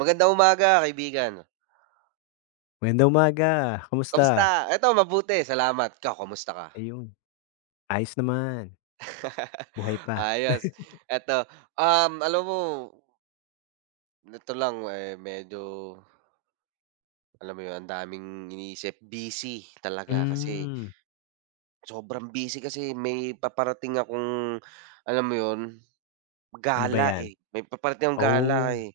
Magandang umaga, kaibigan. Magandang umaga, kamusta? Kamusta? Eto mabuti, salamat. Ikaw, kamusta ka? Ayun, ayos naman. Buhay pa. Ayos. Eto, um, alam mo neto lang, eh, medyo alam mo yo'n, ang daming iniisip. Busy talaga kasi Mm. sobrang busy kasi may paparating akong alam mo yo'n Ano ba gala, 'yan? eh. May paparating akong gala, Oh, eh.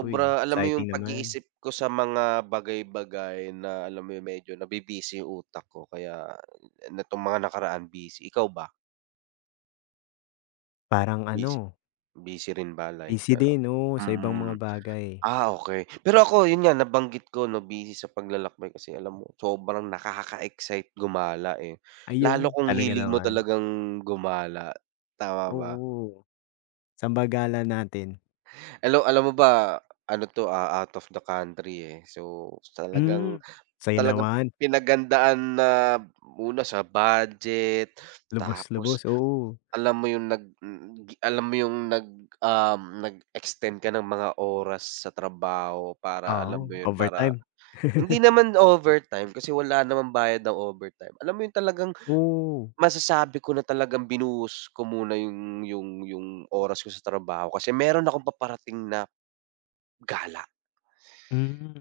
uy, alam mo yung exciting naman. pag-iisip ko sa mga bagay-bagay na alam mo yung medyo nabi-busy yung utak ko kaya netong mga nakaraan, busy. Ikaw ba? Parang Bis ano. busy rin ba life? Busy Pero din, oo, sa ibang mm. mga bagay. Ah, okey. Pero ako yun nga nabanggit ko 'no, busy sa paglalakbay kasi alam mo sobrang nakaka-excite gumala, eh, lalo Ayun, kung talaga hilig mo naman. talagang gumala, tama ba? Oo, sa'n ba gala natin? Alaw alam mo ba ano 'to, ah, out of the country, eh, so talagang, Mm, saya talagang naman. pinaghandaan na, una sa budget, tapos Lubos-lubos, oo. alam mo yung nag alam mo yung nag um, nag-extend ka ng mga oras sa trabaho para alam Oo, mo yo'n, para overtime. hindi naman overtime kasi wala namang bayad ang overtime. Alam mo yo'n talagang Oh. masasabi ko na talagang binuhos ko muna yung yung yung oras ko sa trabaho kasi meron akong paparating na gala. Hmm.